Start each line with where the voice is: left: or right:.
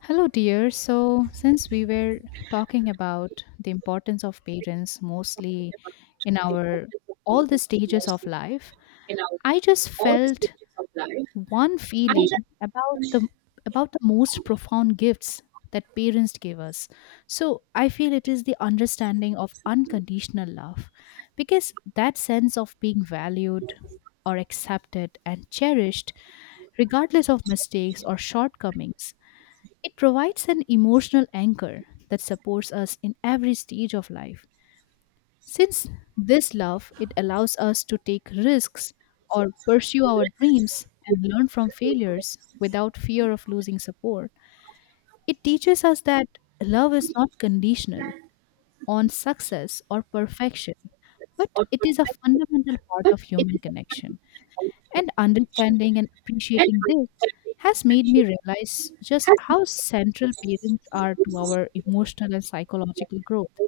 left: Hello, dear. So, since we were talking about the importance of parents mostly in our all the stages of life, I just felt one feeling about the about the most profound gifts that parents give us. So, I feel it is the understanding of unconditional love, because that sense of being valued or accepted and cherished regardless of mistakes or shortcomings, it provides an emotional anchor that supports us in every stage of life. Since this love, it allows us to take risks or pursue our dreams and learn from failures without fear of losing support. It teaches us that love is not conditional on success or perfection, but it is a fundamental part of human connection. And understanding and appreciating this has made me realize just how central parents are to our emotional and psychological growth.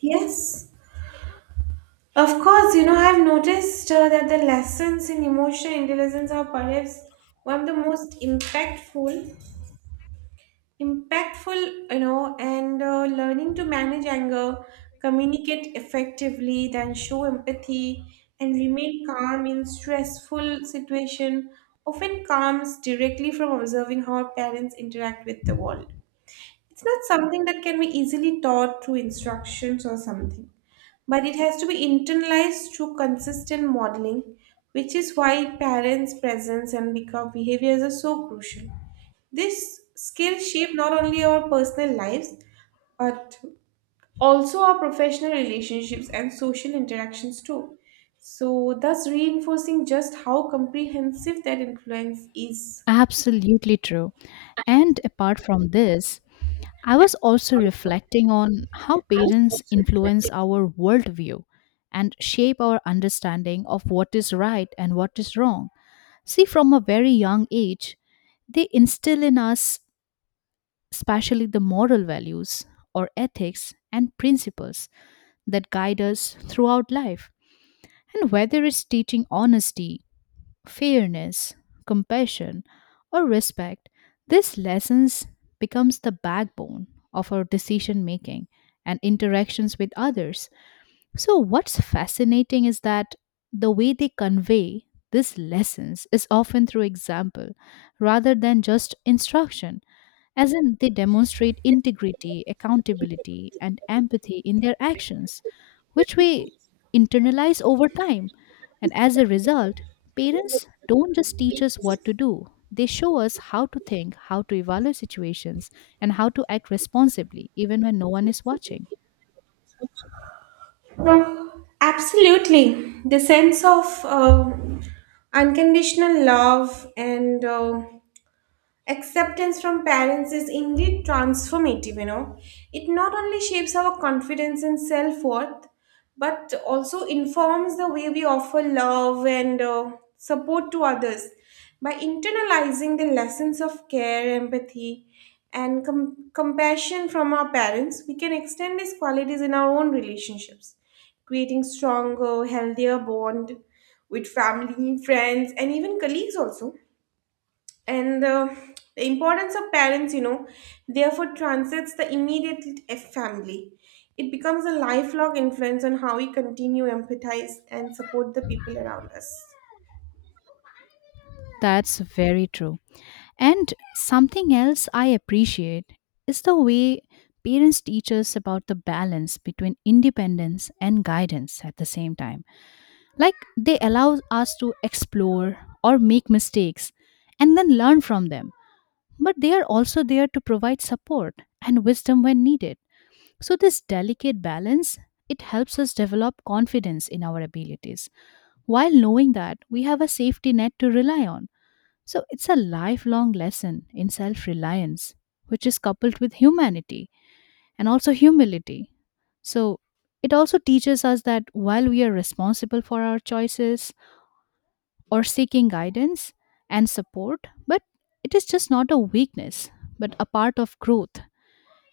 right: Yes, of course. I've noticed that the lessons in emotional intelligence are perhaps one of the most impactful, and learning to manage anger, communicate effectively, then show empathy, and remain calm in stressful situation often comes directly from observing how our parents interact with the world. It's not something that can be easily taught through instructions or something, but it has to be internalized through consistent modeling, which is why parents' presence and behaviors are so crucial. This skill shape not only our personal lives, but also our professional relationships and social interactions too. So, thus reinforcing just how comprehensive that influence is.
left: Absolutely true. And apart from this, I was also reflecting on how parents influence our worldview and shape our understanding of what is right and what is wrong. See, from a very young age, they instill in us, especially the moral values or ethics and principles that guide us throughout life. And whether it's teaching honesty, fairness, compassion, or respect, these lessons becomes the backbone of our decision making and interactions with others. So, what's fascinating is that the way they convey these lessons is often through example rather than just instruction, as in they demonstrate integrity, accountability, and empathy in their actions, which we internalize over time. And as a result, parents don't just teach us what to do, they show us how to think, how to evaluate situations, and how to act responsibly, even when no one is watching.
right: Absolutely. The sense of unconditional love and acceptance from parents is indeed transformative. It not only shapes our confidence and self worth, but also informs the way we offer love and support to others. By internalizing the lessons of care, empathy, and compassion from our parents, we can extend these qualities in our own relationships, creating stronger, healthier bond with family, friends, and even colleagues also and the importance of parents therefore transcends the immediate family. It becomes a lifelong influence on how we continue empathize and support the people around us.
left: That's very true. And something else I appreciate is the way parents teach us about the balance between independence and guidance at the same time. Like, they allow us to explore or make mistakes and then learn from them. But they are also there to provide support and wisdom when needed. So this delicate balance, it helps us develop confidence in our abilities while knowing that we have a safety net to rely on. So it's a lifelong lesson in self reliance, which is coupled with humanity and also humility. So it also teaches us that while we are responsible for our choices or seeking guidance and support, but it is just not a weakness, but a part of growth.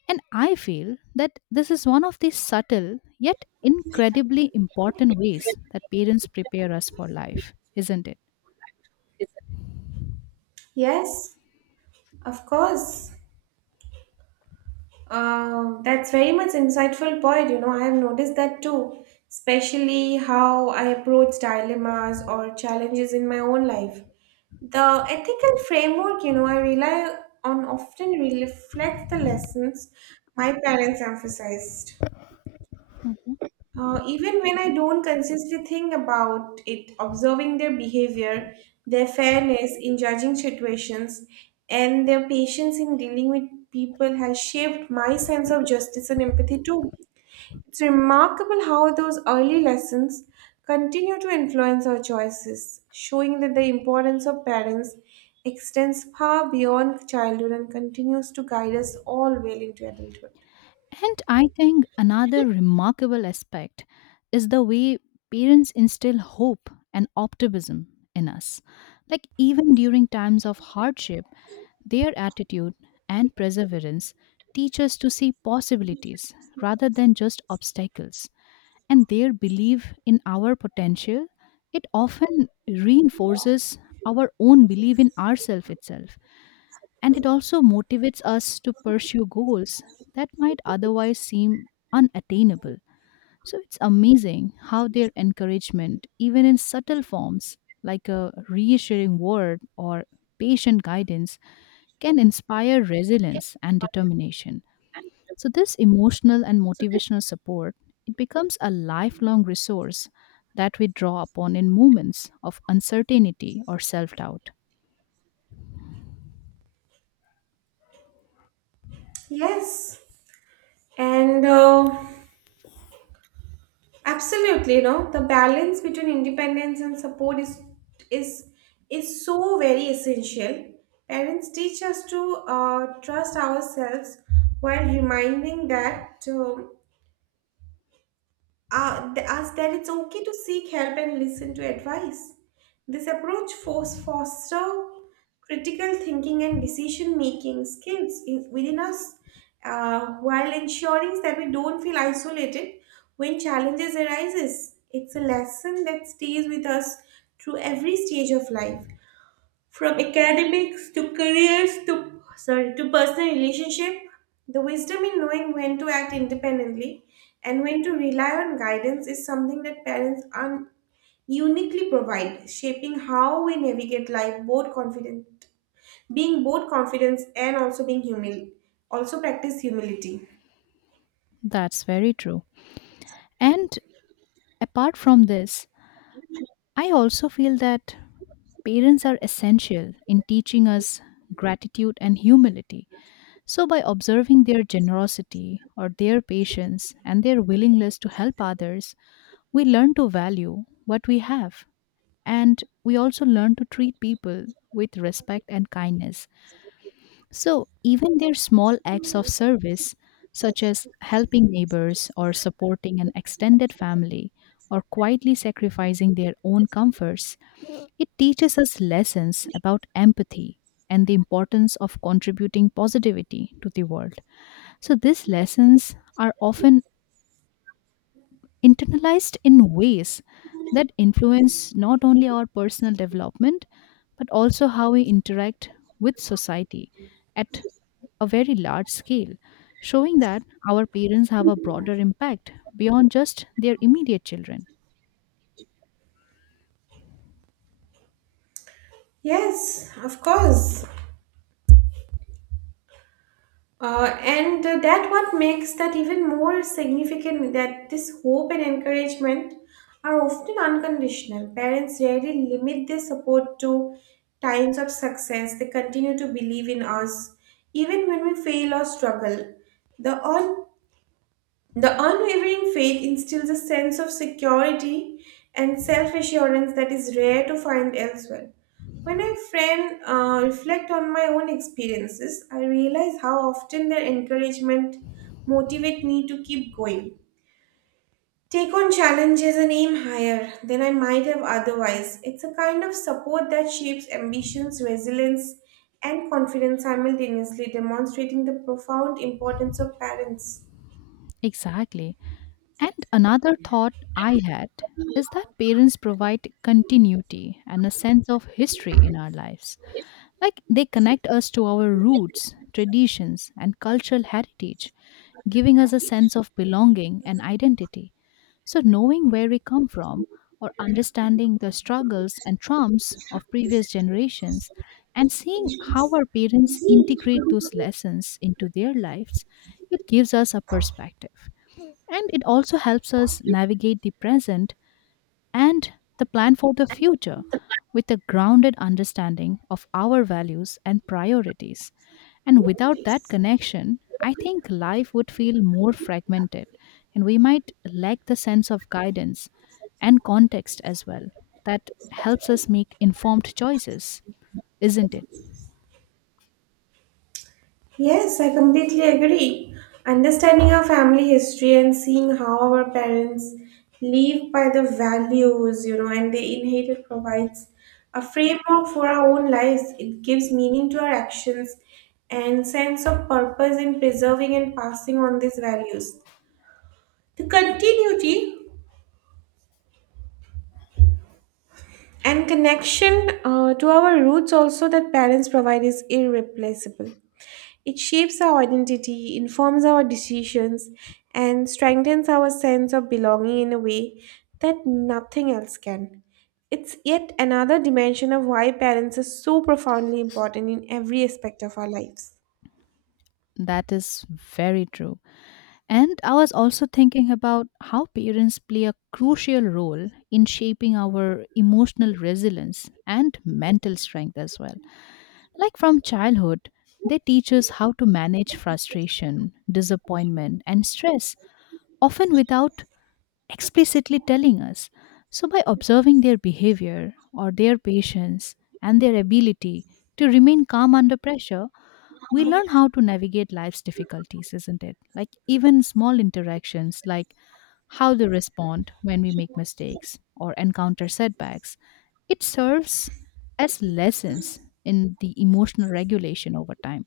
left: And I feel that this is one of the subtle yet incredibly important ways that parents prepare us for life, isn't it?
right: Yes, of course. That's very much insightful point. I have noticed that too, especially how I approach dilemmas or challenges in my own life. The ethical framework, I rely on often reflects the lessons my parents emphasized. Even when I don't consistently think about it, observing their behavior, their fairness in judging situations, and their patience in dealing with people has shaped my sense of justice and empathy too. It's remarkable how those early lessons continue to influence our choices, showing that the importance of parents extends far beyond childhood and continues to guide us all well into adulthood.
left: And I think another remarkable aspect is the way parents instill hope and optimism in us. Like, even during times of hardship, their attitude and perseverance teach us to see possibilities rather than just obstacles. And their belief in our potential, it often reinforces our own belief in ourself itself, and it also motivates us to pursue goals that might otherwise seem unattainable. So it's amazing how their encouragement, even in subtle forms like a reassuring word or patient guidance, can inspire resilience and determination. So this emotional and motivational support, it becomes a lifelong resource that we draw upon in moments of uncertainty or self-doubt.
right: Yes. And Absolutely, the balance between independence and support is is so very essential. Parents teach us to trust ourselves while reminding that as that it's okay to seek help and listen to advice. This approach force foster critical thinking and decision making skills in, within us while ensuring that we don't feel isolated when challenges arises. It's a lesson that stays with us through every stage of life. From academics to careers to sorry to personal relationship, the wisdom in knowing when to act independently and when to rely on guidance is something that parents uniquely provide, shaping how we navigate life both confidence and also being humil also practice humility.
left: That's very true. And apart from this, I also feel that parents are essential in teaching us gratitude and humility. So, by observing their generosity or their patience and their willingness to help others, we learn to value what we have. And we also learn to treat people with respect and kindness. So, even their small acts of service, such as helping neighbors or supporting an extended family or quietly sacrificing their own comforts, it teaches us lessons about empathy and the importance of contributing positivity to the world. So, these lessons are often internalized in ways that influence not only our personal development, but also how we interact with society at a very large scale, showing that our parents have a broader impact beyond just their immediate children.
right: Yes, of course. And that what makes that even more significant that this hope and encouragement are often unconditional. Parents rarely limit their support to times of success. They continue to believe in us even when we fail or struggle. The un- the unwavering faith instills a sense of security and self assurance that is rare to find elsewhere. When I friend reflect on my own experiences, I realize how often their encouragement motivate me to keep going. Take on challenges and aim higher than I might have otherwise. It's a kind of support that shapes ambitions, resilience, and confidence simultaneously, demonstrating the profound importance of parents.
left: Exactly. And another thought I had is that parents provide continuity and a sense of history in our lives. Like, they connect us to our roots, traditions, and cultural heritage, giving us a sense of belonging and identity. So, knowing where we come from or understanding the struggles and traumas of previous generations and seeing how our parents integrate those lessons into their lives, it gives us a perspective. And it also helps us navigate the present and the plan for the future with a grounded understanding of our values and priorities. And without that connection, I think life would feel more fragmented and we might lack the sense of guidance and context as well that helps us make informed choices, isn't it?
right: Yes, I completely agree. Understanding our family history and seeing how our parents live by the values and they inherited provides a framework for our own lives. It gives meaning to our actions and sense of purpose in preserving and passing on these values. The continuity and connection to our roots also that parents provide is irreplaceable. It shapes our identity, informs our decisions, and strengthens our sense of belonging in a way that nothing else can. It's yet another dimension of why parents are so profoundly important in every aspect of our lives.
left: That is very true. And I was also thinking about how parents play a crucial role in shaping our emotional resilience and mental strength as well. Like, from childhood, they teach us how to manage frustration, disappointment, and stress, often without explicitly telling us. So, by observing their behavior or their patience and their ability to remain calm under pressure, we learn how to navigate life's difficulties, isn't it? Like, even small interactions, like how they respond when we make mistakes or encounter setbacks, it serves as lessons in the emotional regulation over time,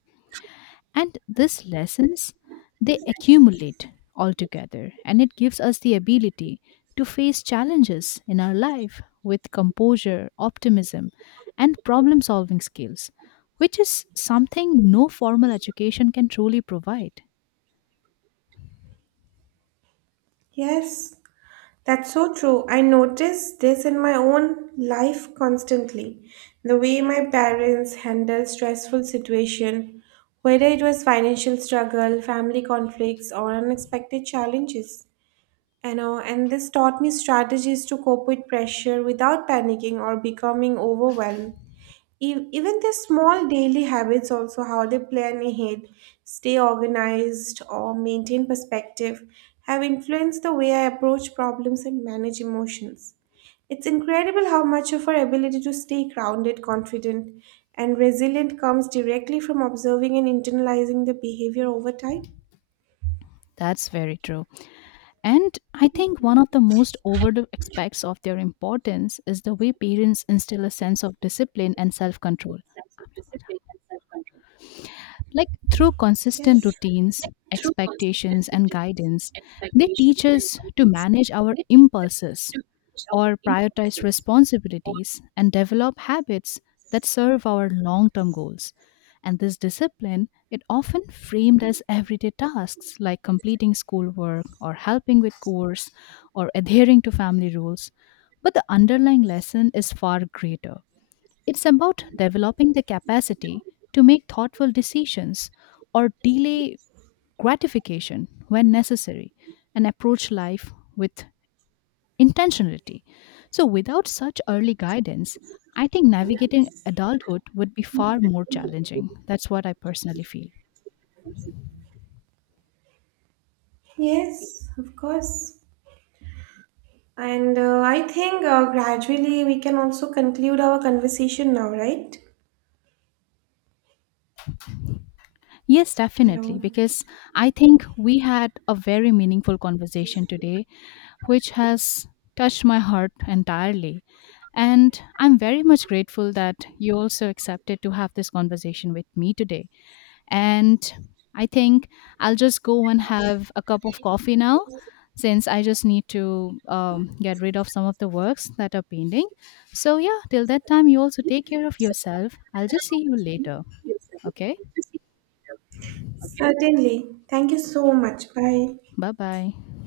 left: and these lessons, they accumulate altogether, and it gives us the ability to face challenges in our life with composure, optimism, and problem solving skills, which is something no formal education can truly provide.
right: Yes, that's so true. I notice this in my own life constantly. The way my parents handle stressful situation, whether it was financial struggle, family conflicts, or unexpected challenges. I know, and this taught me strategies to cope with pressure without panicking or becoming overwhelmed. Even the small daily habits, also how they plan ahead, stay organized, or maintain perspective, have influenced the way I approach problems and manage emotions. It's incredible how much of our ability to stay grounded, confident, and resilient comes directly from observing and internalizing the behavior over time.
left: That's very true. And I think one of the most overlooked aspects of their importance is the way parents instill a sense of discipline and self-control. Like, through consistent
right: Yes.
left: routines, expectations, and guidance, they teach us to manage our impulses or prioritize responsibilities and develop habits that serve our long-term goals. And this discipline, it often framed as everyday tasks like completing schoolwork or helping with chores or adhering to family rules. But the underlying lesson is far greater, it's about developing the capacity to make thoughtful decisions or delay gratification when necessary and approach life with intentionality. So, without such early guidance, I think navigating adulthood would be far more challenging. That's what I personally feel.
right: Yes, of course. And I think gradually we can also conclude our conversation now, right?
left: Yes, definitely.
right: Hello.
left: Because I think we had a very meaningful conversation today, which has touched my heart entirely. And I'm very much grateful that you also accepted to have this conversation with me today. And I think I'll just go and have a cup of coffee now, since I just need to get rid of some of the works that are pending. So, yeah, till that time, you also take care of yourself. I'll just see you later. Okay?
right: Certainly. Thank you so much. Bye.
left: Bye bye.